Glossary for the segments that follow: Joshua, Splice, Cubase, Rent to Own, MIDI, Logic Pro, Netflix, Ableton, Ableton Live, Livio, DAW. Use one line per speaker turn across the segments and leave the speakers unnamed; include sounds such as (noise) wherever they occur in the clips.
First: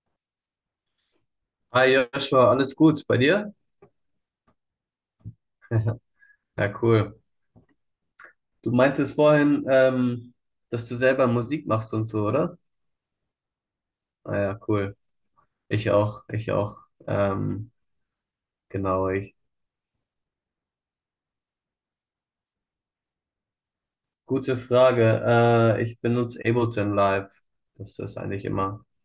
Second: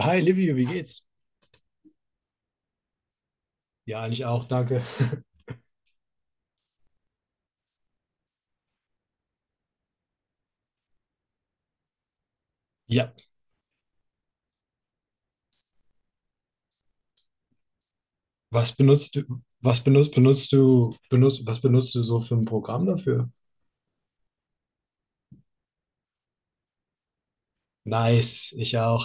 Hi Livio, wie geht's?
Hi Joshua, alles gut bei dir?
Ja, eigentlich auch, danke. (laughs)
(laughs) Ja, cool. Du meintest vorhin, dass du selber Musik machst und so, oder?
Ja,
Ah ja, cool. Ich auch, ich auch.
was
Genau,
benutzt du,
ich.
was benutzt, benutzt du, benutzt, was benutzt du so für ein Programm dafür?
Gute Frage. Ich benutze Ableton Live. Das ist eigentlich
Nice, ich
immer.
auch.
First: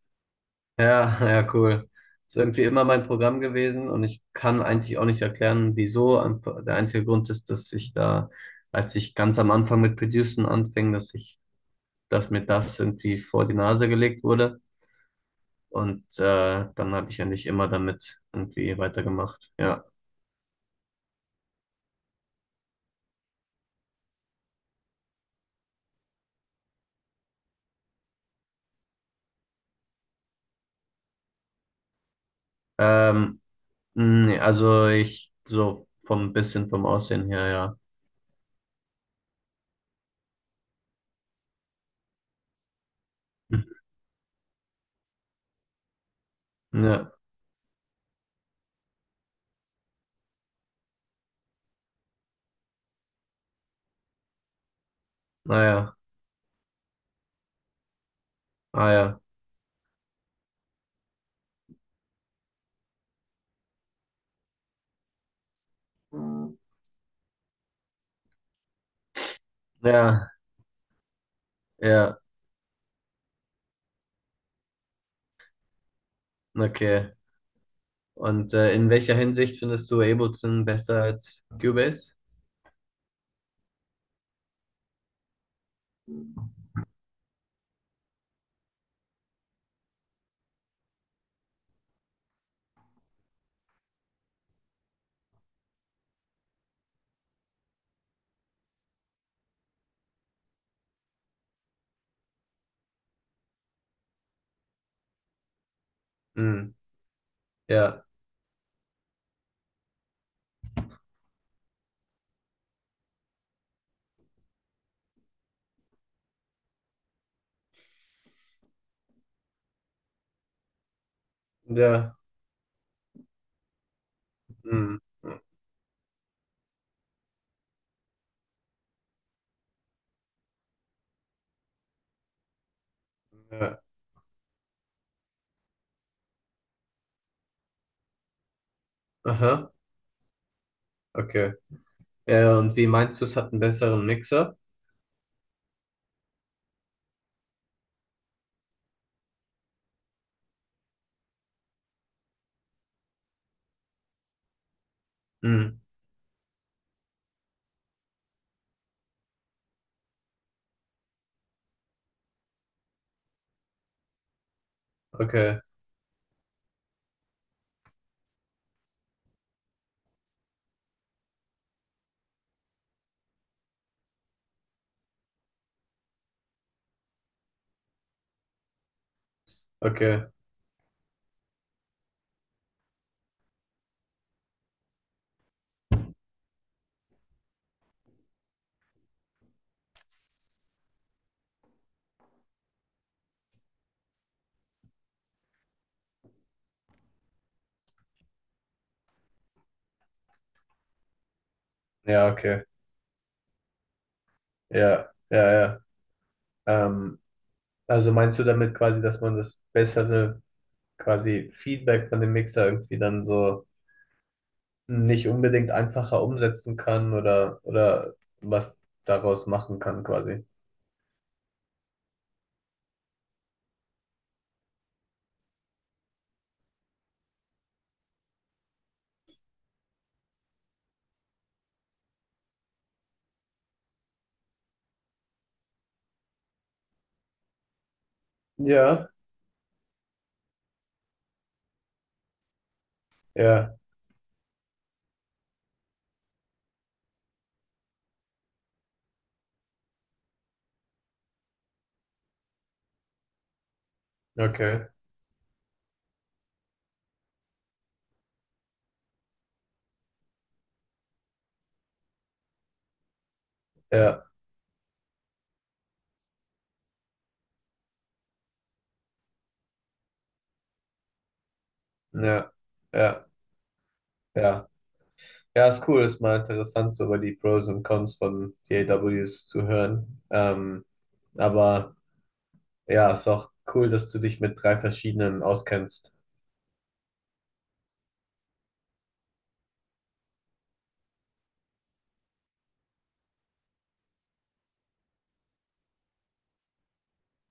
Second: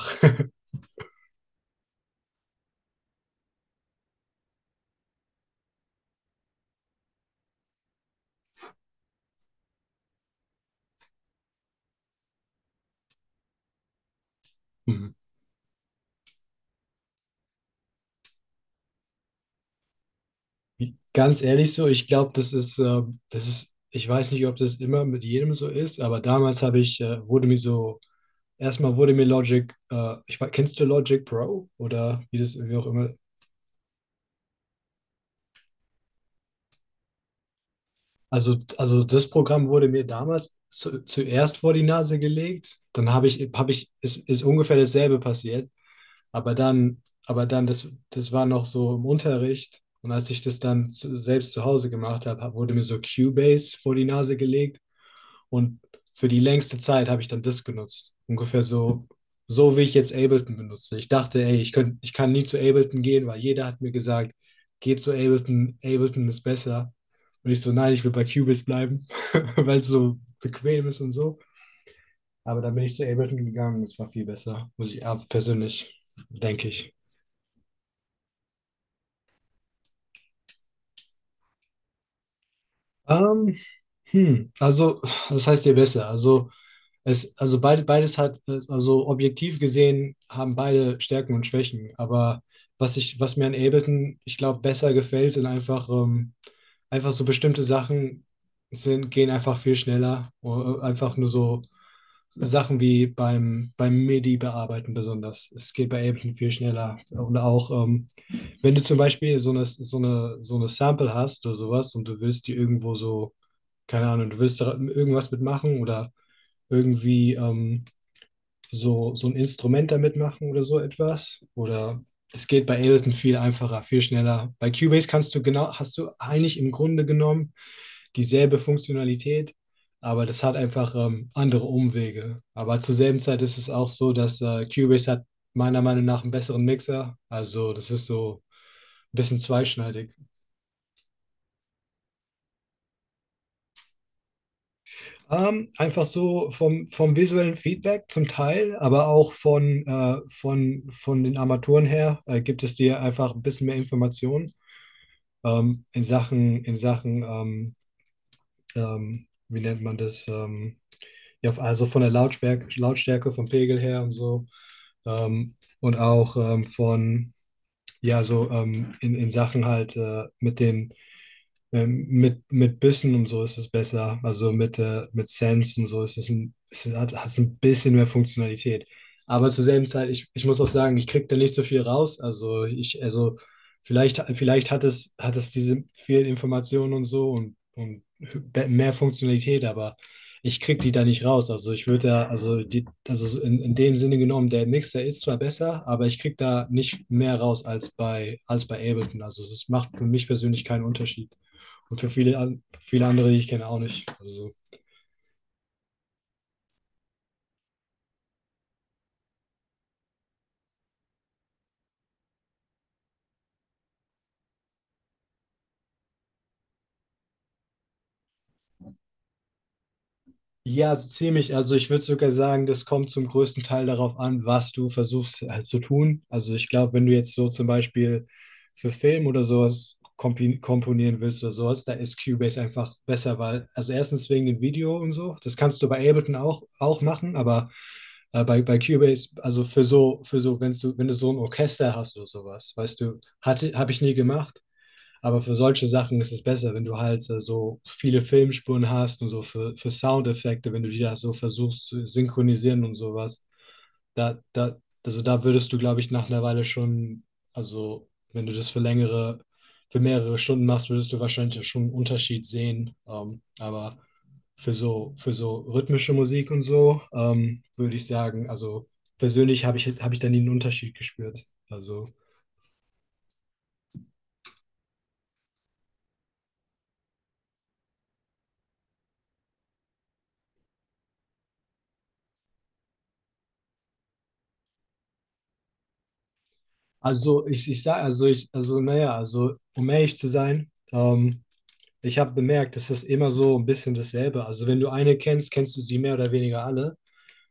Ja, (laughs) ja, cool. Ist irgendwie immer mein Programm gewesen und ich kann eigentlich auch nicht erklären, wieso. Einfach- Der einzige Grund ist, dass ich da, als ich ganz am Anfang mit Producen anfing, dass ich, dass mir das irgendwie vor die Nase gelegt wurde.
Hm.
Und dann habe ich eigentlich immer damit irgendwie weitergemacht. Ja.
Ganz ehrlich so, ich glaube, das ist, ich weiß nicht, ob das immer mit jedem so ist, aber damals habe ich, wurde mir so, erstmal wurde mir Logic. Kennst du Logic Pro oder wie auch immer.
Ähm, nee, also ich so vom bisschen vom Aussehen her, ja.
Also das Programm wurde mir damals zuerst vor die Nase gelegt, dann
Mhm.
ist ungefähr dasselbe passiert, aber dann,
Ja,
aber dann, das, das war noch so im Unterricht, und als ich das dann selbst zu Hause gemacht habe, wurde mir so Cubase vor die Nase gelegt, und
naja,
für die längste Zeit habe ich dann das genutzt. Ungefähr
ah
so,
ja.
so wie ich jetzt Ableton benutze. Ich dachte, ey, ich kann nie zu Ableton gehen, weil jeder hat mir gesagt, geh zu Ableton, Ableton ist
Mhm.
besser. Und ich so, nein, ich will bei Cubase bleiben, (laughs) weil es so
Ja,
bequem ist und so.
ja,
Aber dann bin ich zu Ableton gegangen, es war viel besser, muss ich ja, persönlich, denke ich.
okay. Und in welcher Hinsicht findest du Ableton besser als Cubase?
Ähm, Hm, also, das heißt ihr besser. Also, also beides hat, also objektiv gesehen, haben beide Stärken und Schwächen. Aber was mir an Ableton, ich glaube, besser gefällt, sind einfach so bestimmte Sachen sind, gehen einfach viel schneller. Oder einfach nur so Sachen wie beim MIDI bearbeiten besonders. Es geht bei Ableton viel
Hm,
schneller. Und auch,
ja,
wenn du zum Beispiel so eine Sample hast oder sowas und du willst die irgendwo so, keine Ahnung, du willst da irgendwas mitmachen oder irgendwie ähm, so ein Instrument damit machen oder so etwas. Oder
ja,
es geht bei Ableton viel einfacher, viel schneller. Bei
hm,
Cubase kannst du genau, hast du eigentlich im Grunde genommen dieselbe Funktionalität, aber das hat einfach andere Umwege. Aber zur selben Zeit ist es
ja,
auch so, dass Cubase hat meiner Meinung nach einen besseren Mixer. Also das ist so ein bisschen
aha,
zweischneidig.
okay. Ja, ja, und wie meinst du, es hat einen besseren Mixer?
Einfach so vom visuellen Feedback zum Teil, aber auch von den Armaturen her gibt es dir einfach ein bisschen mehr Informationen
Hm,
in Sachen wie nennt man das? Ja, also von der Lautstärke, vom Pegel her und so.
okay,
Und auch ja, so in Sachen halt mit den mit Bissen und so ist es besser. Also mit Sense und so ist es hat es ein bisschen mehr Funktionalität. Aber zur selben Zeit,
okay,
ich muss auch sagen, ich kriege da nicht so viel raus. Also ich, also vielleicht hat es diese vielen Informationen und so und mehr Funktionalität, aber ich kriege die da nicht raus. Also ich würde da, also so in dem Sinne genommen, der Mixer ist zwar besser, aber ich kriege da nicht mehr raus als als bei Ableton. Also es macht für mich persönlich keinen Unterschied. Und für
ja,
viele,
okay,
viele andere, die ich kenne, auch nicht. Also, so.
ja, ja, ja. Ähm, also meinst du damit quasi, dass man das bessere quasi Feedback von dem Mixer irgendwie dann so nicht unbedingt einfacher umsetzen kann oder was daraus machen kann quasi?
Ja, so ziemlich. Also ich würde sogar sagen, das kommt zum größten Teil darauf an, was du versuchst halt zu tun. Also ich glaube, wenn du jetzt so zum Beispiel für Film oder sowas komponieren willst oder sowas, da ist Cubase einfach besser, weil, also erstens wegen dem Video und so, das kannst du bei Ableton auch machen, aber bei
Ja,
Cubase, also für so, wenn du so ein Orchester hast oder sowas, weißt du,
ja,
habe ich nie gemacht. Aber für solche Sachen ist es besser, wenn du halt so viele Filmspuren hast und so für Soundeffekte, wenn du die da so versuchst zu synchronisieren und sowas. Da, da,
okay,
also da würdest du, glaube ich, nach einer Weile schon, also wenn du das für längere, für mehrere Stunden machst, würdest du wahrscheinlich ja schon einen Unterschied sehen. Aber
ja,
für so rhythmische Musik und so, würde ich sagen, also persönlich habe ich da nie einen Unterschied gespürt. Also
ja, ja, ja. Ja, ist cool, ist mal interessant, so über die Pros und Cons von DAWs zu hören. Aber ja, ist auch cool, dass du dich mit drei verschiedenen auskennst.
Also ich sage, also ich, also naja, also um ehrlich zu sein, ich habe bemerkt, es ist immer so ein bisschen dasselbe. Also wenn du eine kennst, kennst du sie mehr oder weniger alle.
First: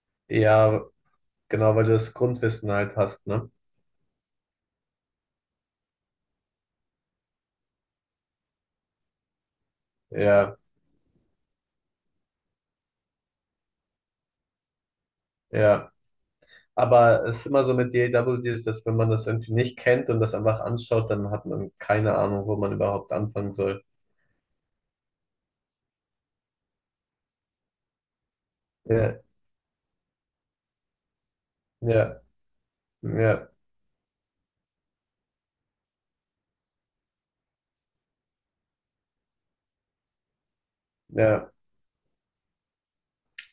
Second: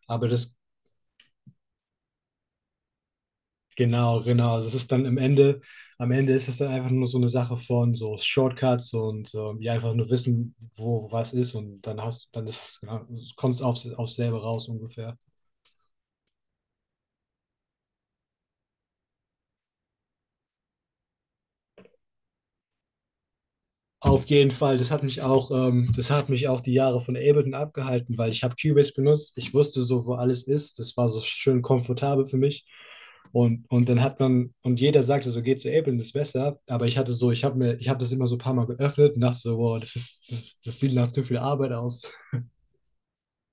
Aber das,
Ja, genau, weil du das Grundwissen halt hast, ne?
genau, genau. Also es ist dann am Ende ist es dann einfach nur so eine Sache von so Shortcuts und ja, einfach nur wissen,
Ja,
wo was ist, und dann ist, ja, kommt es aufs selbe raus ungefähr.
ja. Aber es ist immer so mit DAW Deals, dass wenn man das irgendwie nicht kennt und das einfach anschaut, dann hat man keine Ahnung, wo man überhaupt anfangen soll.
Auf jeden Fall, das hat mich auch, das hat mich auch die Jahre von Ableton abgehalten, weil ich habe Cubase
Ja,
benutzt, ich wusste so, wo alles ist, das war so schön
ja,
komfortabel für mich.
ja,
Und dann hat man, und jeder sagte so, geh zu Ableton, ist besser, aber ich hatte so, ich habe das immer so ein paar Mal geöffnet und dachte so, wow, das sieht nach zu viel
ja.
Arbeit aus.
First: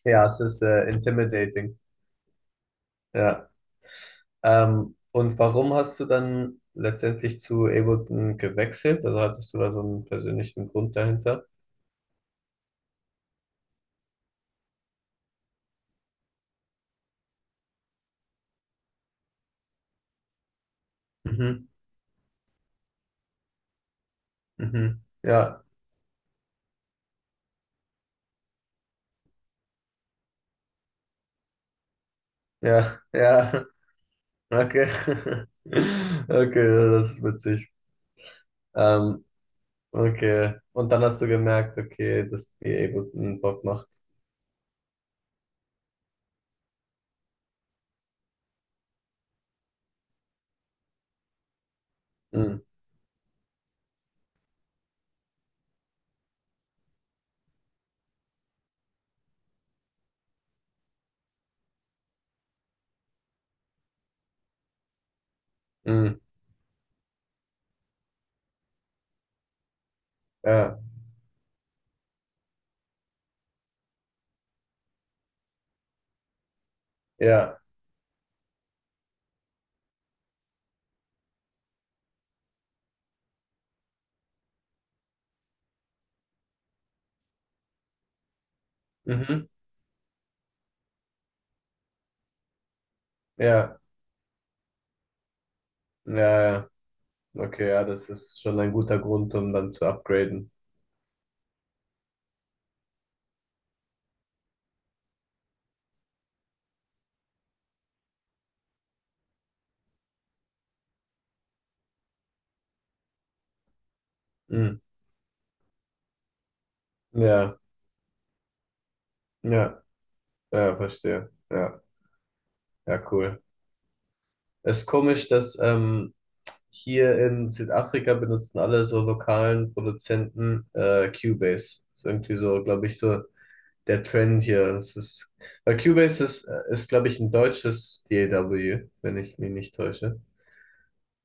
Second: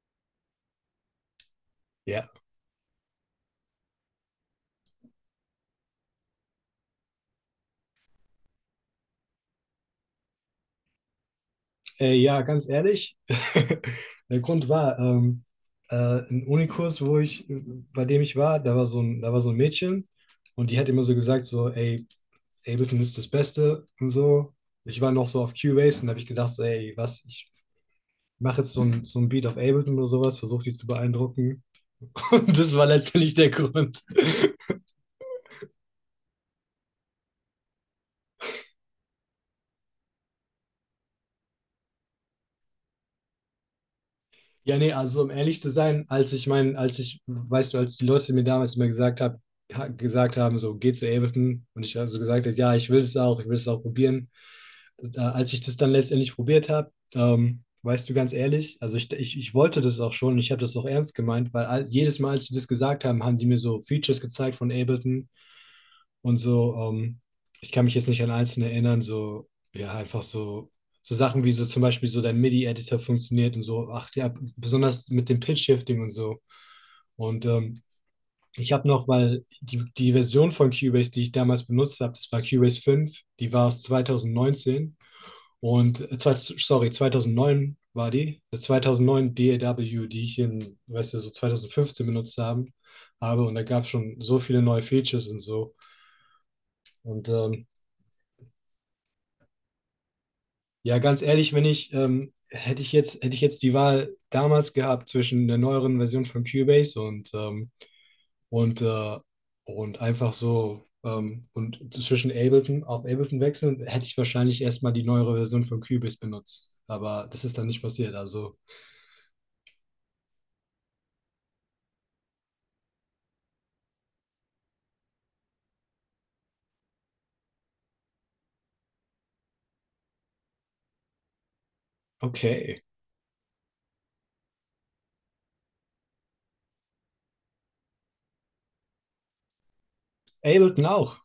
Ja, es ist intimidating.
Ja.
Ja. Und warum hast du dann letztendlich zu Ableton gewechselt? Also hattest du da so einen persönlichen Grund dahinter?
Ja, ganz ehrlich, (laughs) der Grund war, äh, ein Unikurs, bei dem ich war, da da war so ein Mädchen und die hat immer so gesagt,
Mhm,
so, ey, Ableton ist das Beste und so. Ich
mhm.
war noch so auf
Ja,
Cubase und habe ich gedacht, so, ey, was, ich mache jetzt so ein Beat auf Ableton oder sowas, versuche die zu beeindrucken. (laughs) Und das war
ja,
letztendlich der
ja. (laughs)
Grund. (laughs)
Okay. (laughs) Okay, das ist witzig. Ähm, Okay. Und dann hast du gemerkt, okay, dass die eh guten Bock macht.
Ja, nee, also um ehrlich zu sein, als ich, weißt du, als die Leute mir damals immer gesagt haben, so geh zu Ableton und ich habe so gesagt,
Mhm.
ja, ich will es ich will es auch probieren, da, als ich das dann letztendlich probiert habe, weißt du, ganz ehrlich, ich wollte das auch schon, ich habe das auch ernst gemeint, weil all, jedes Mal, als sie das gesagt haben, haben die mir so Features gezeigt von Ableton
Mhm.
und so, ich kann mich jetzt nicht an einzelne erinnern, so, ja, einfach so,
Ja,
so Sachen wie so zum Beispiel so der MIDI-Editor funktioniert und so, ach ja, besonders mit dem Pitch-Shifting und so. Und
ja.
ich habe noch, weil die Version von Cubase, die ich damals benutzt habe, das war Cubase 5. Die war aus 2019. Und äh, sorry, 2009 war die. 2009
Mhm.
DAW, die ich in, weißt du, so 2015 benutzt habe. Und da
Ja,
gab es schon so viele neue Features und so.
ja, ja.
Und
Okay, ja, das ist schon ein guter Grund, um dann zu upgraden.
ja, ganz ehrlich, wenn ich, hätte ich hätte ich jetzt die Wahl damals gehabt zwischen der neueren Version von Cubase und, äh, und einfach so und zwischen Ableton auf Ableton wechseln, hätte ich wahrscheinlich
Mhm.
erstmal die neuere Version von Cubase benutzt. Aber das ist
Ja,
dann nicht passiert. Also,
ja, ja, verstehe. Ja, ja, cool. Es ist komisch, dass hier in Südafrika benutzen alle so lokalen Produzenten Cubase. Ist irgendwie so,
okay.
glaube ich, so der Trend hier. Das ist, weil Cubase ist, ist glaube ich, ein deutsches DAW, wenn ich mich nicht täusche.
Ableton auch.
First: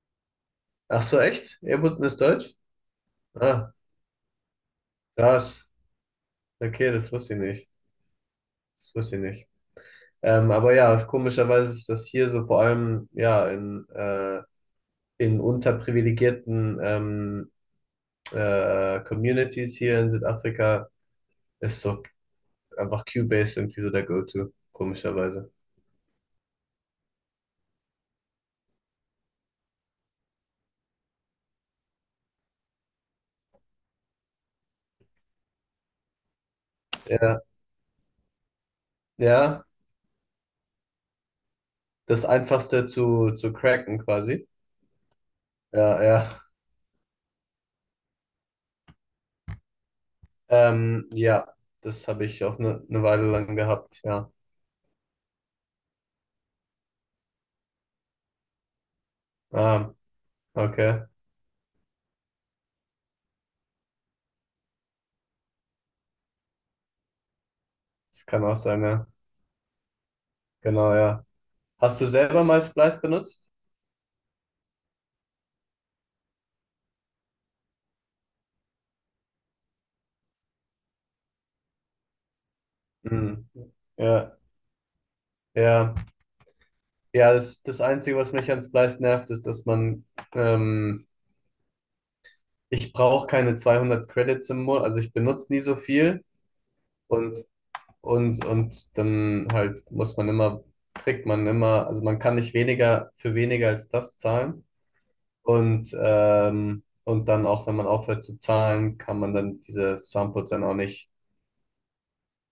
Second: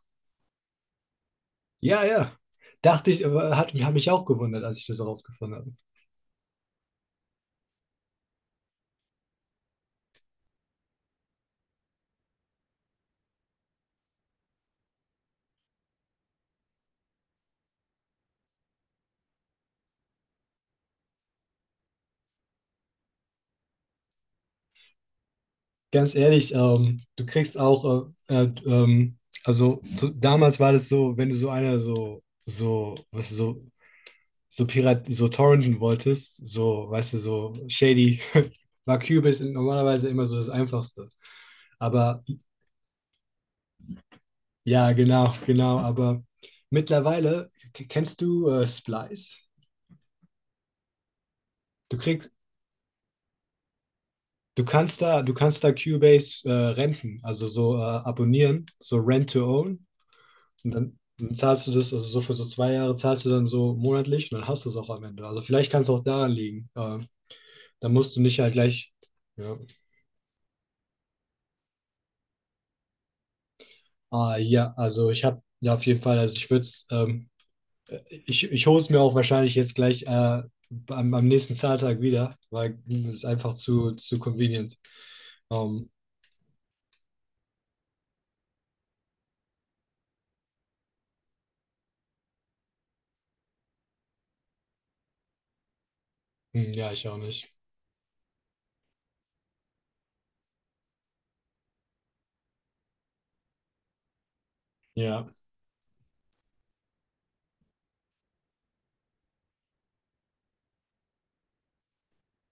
Ach so, echt?
Ja,
Ableton ist
ja.
deutsch?
Dachte ich, aber
Ah,
hat mich auch gewundert, als ich das herausgefunden
krass.
habe.
Okay, das wusste ich nicht. Das wusste ich nicht. Aber ja, es, komischerweise ist das hier so vor allem ja in unterprivilegierten Communities hier in Südafrika ist so einfach Cubase irgendwie so der Go-To, komischerweise.
Ganz ehrlich, du kriegst auch, also so, damals war das so, wenn du so Pirat, so torrenten wolltest, so, weißt du,
Ja,
so shady, (laughs) war Cubase
ja,
normalerweise immer so das Einfachste. Aber
das Einfachste zu cracken quasi.
ja, genau, genau,
Ja,
aber
ja.
mittlerweile, kennst du Splice?
Ja,
Du
das habe
kriegst,
ich auch eine ne Weile lang gehabt, ja.
Du kannst da, du kannst da Cubase renten, also so abonnieren, so Rent to Own.
Ah,
Und dann,
okay.
dann zahlst du das, also so für so zwei Jahre zahlst du dann so monatlich und dann hast du es auch am Ende. Also vielleicht kann es auch daran liegen. Dann musst du
Das
nicht
kann
halt
auch sein,
gleich.
ja.
Ja,
Genau, ja. Hast du selber mal Splice benutzt?
ah, ja, also ich habe ja auf jeden Fall, also ich würde es, äh, ich hole es mir auch wahrscheinlich jetzt gleich am nächsten Zahltag wieder, weil es ist
Hm.
einfach zu
Ja,
convenient. Ähm,
ja. Ja, das, das Einzige, was mich an Splice nervt, ist, dass man, ähm, ich brauche keine 200 Credits im Monat, also ich benutze nie so viel
hm, ja, ich auch
und,
nicht.
und dann halt muss man immer, kriegt man immer, also man kann nicht weniger für weniger als das zahlen.
Ja,
Und dann auch, wenn man aufhört zu zahlen, kann man dann diese Samples dann auch nicht,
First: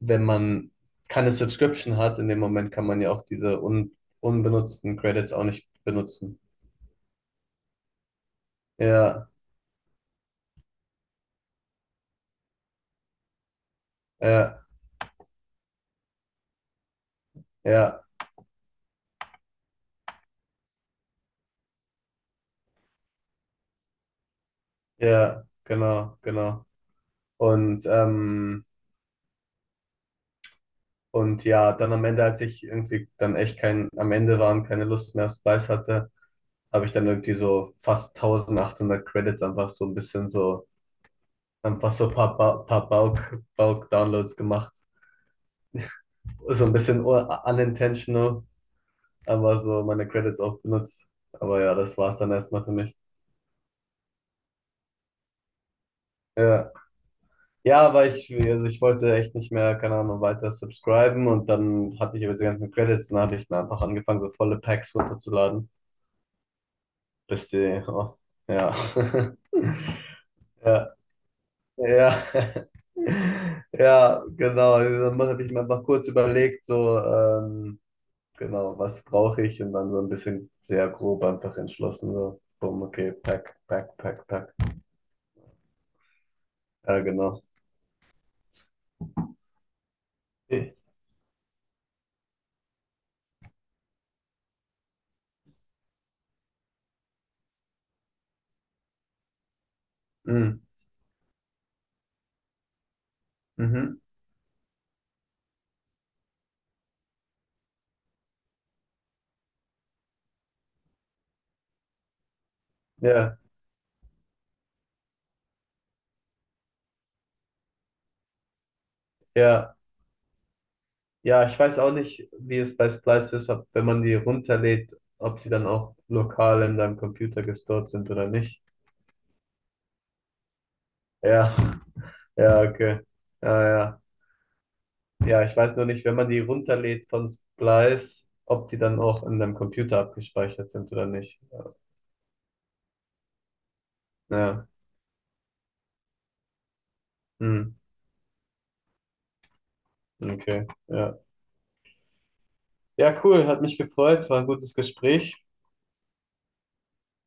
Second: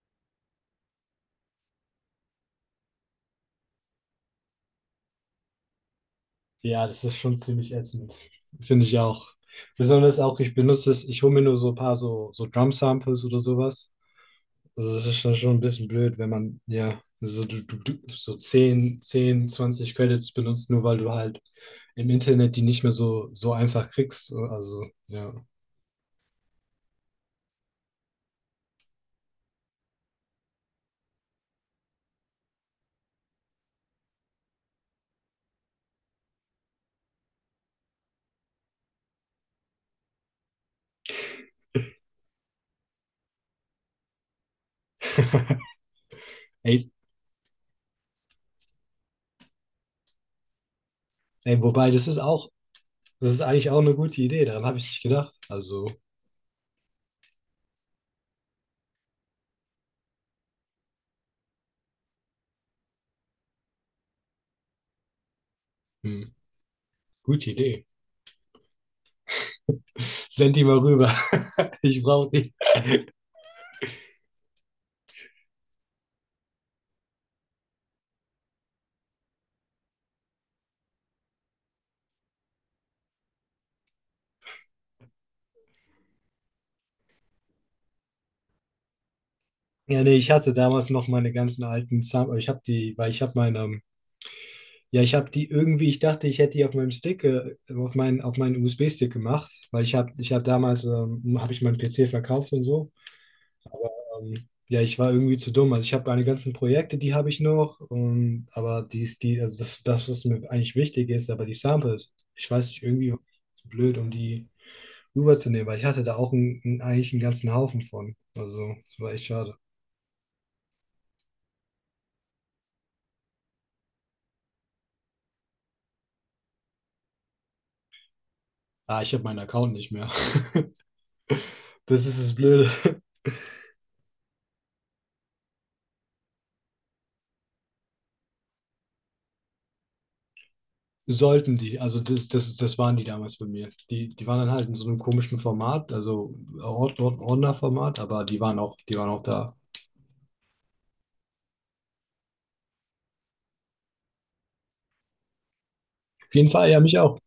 wenn man keine Subscription hat, in dem Moment kann man ja auch diese un unbenutzten Credits auch nicht benutzen.
ja, das ist schon ziemlich ätzend. Finde ich
Ja,
auch. Besonders auch, ich benutze es, ich hole mir nur so ein paar so, so Drum-Samples oder sowas.
ja,
Also das ist schon schon ein bisschen blöd, wenn man ja so, du,
ja,
so 10 10 20 Credits benutzt, nur weil du halt im Internet die nicht mehr so, so einfach kriegst. Also, ja.
ja, genau, genau. Und, ähm, und ja, dann am Ende, als ich irgendwie dann echt kein, am Ende waren, keine Lust mehr auf Spice hatte, habe ich dann irgendwie so fast 1800 Credits einfach so ein bisschen so Einfach so ein paar, ba paar Bulk-Downloads gemacht. So ein
Ey,
bisschen unintentional, aber so meine Credits auch benutzt.
Ey,
Aber ja,
wobei,
das war's dann erstmal für mich.
das ist eigentlich auch eine gute Idee, daran habe ich nicht gedacht. Also,
Ja, ja aber ich, also ich wollte echt nicht mehr, keine Ahnung, weiter subscriben und dann hatte ich aber diese ganzen Credits und dann habe ich mir einfach angefangen, so volle Packs runterzuladen.
hm,
Bis
gute
die,
Idee.
oh, ja. (laughs)
Send die mal
Ja,
rüber. (laughs) Ich
ja.
brauche die.
(laughs) Ja, genau. Dann habe ich mir einfach kurz überlegt, so, Genau, was brauche ich? Und dann so ein bisschen sehr grob einfach entschlossen, so, bumm, okay, pack, pack, pack, pack. Ja, genau.
Ja, nee, ich hatte
Okay.
damals noch meine ganzen alten Sam ich habe die, weil ich habe meine, ja, ich habe die irgendwie, ich dachte, ich hätte die auf meinem Stick, auf meinen USB-Stick gemacht, weil ich habe
Mm,
damals, habe ich meinen PC verkauft und so.
Mhm.
Ähm, ja, ich war irgendwie zu dumm. Also ich habe meine ganzen Projekte, die habe ich noch, aber die, ist die, also das, das, was mir eigentlich wichtig ist, aber die Samples, ich weiß nicht, irgendwie war
Ja,
ich zu blöd, um die rüberzunehmen, weil ich hatte da auch eigentlich einen ganzen Haufen von. Also, das war echt schade.
ja, ja, ich weiß auch nicht, wie es bei Splice ist, ob, wenn man die runterlädt, ob sie dann auch lokal in deinem Computer gestored sind oder nicht.
Ah, ich habe meinen Account nicht mehr. (laughs)
Ja,
Das ist das
ja,
Blöde.
okay.
(laughs)
Ja, ja. Ja, ich weiß nur nicht, wenn man die runterlädt von Splice, ob die dann auch in deinem Computer abgespeichert sind oder nicht.
Sollten
Ja,
die, also das waren die damals bei mir. Die waren dann
ja.
halt in so einem komischen Format, also
Hm.
Ordnerformat, aber die waren die waren auch da.
Okay, ja. Ja, cool, hat mich gefreut, war ein gutes Gespräch.
Auf jeden Fall, ja, mich auch. Auf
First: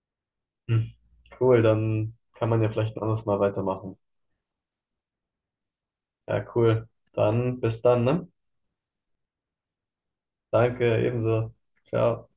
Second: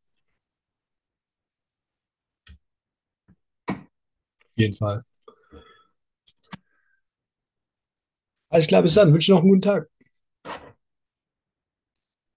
Hm. Cool, dann kann man ja vielleicht ein anderes Mal weitermachen.
jeden Fall.
Ja, cool. Dann bis dann, ne?
Alles klar, bis dann. Wünsche noch einen guten Tag.
Danke, ebenso. Ciao.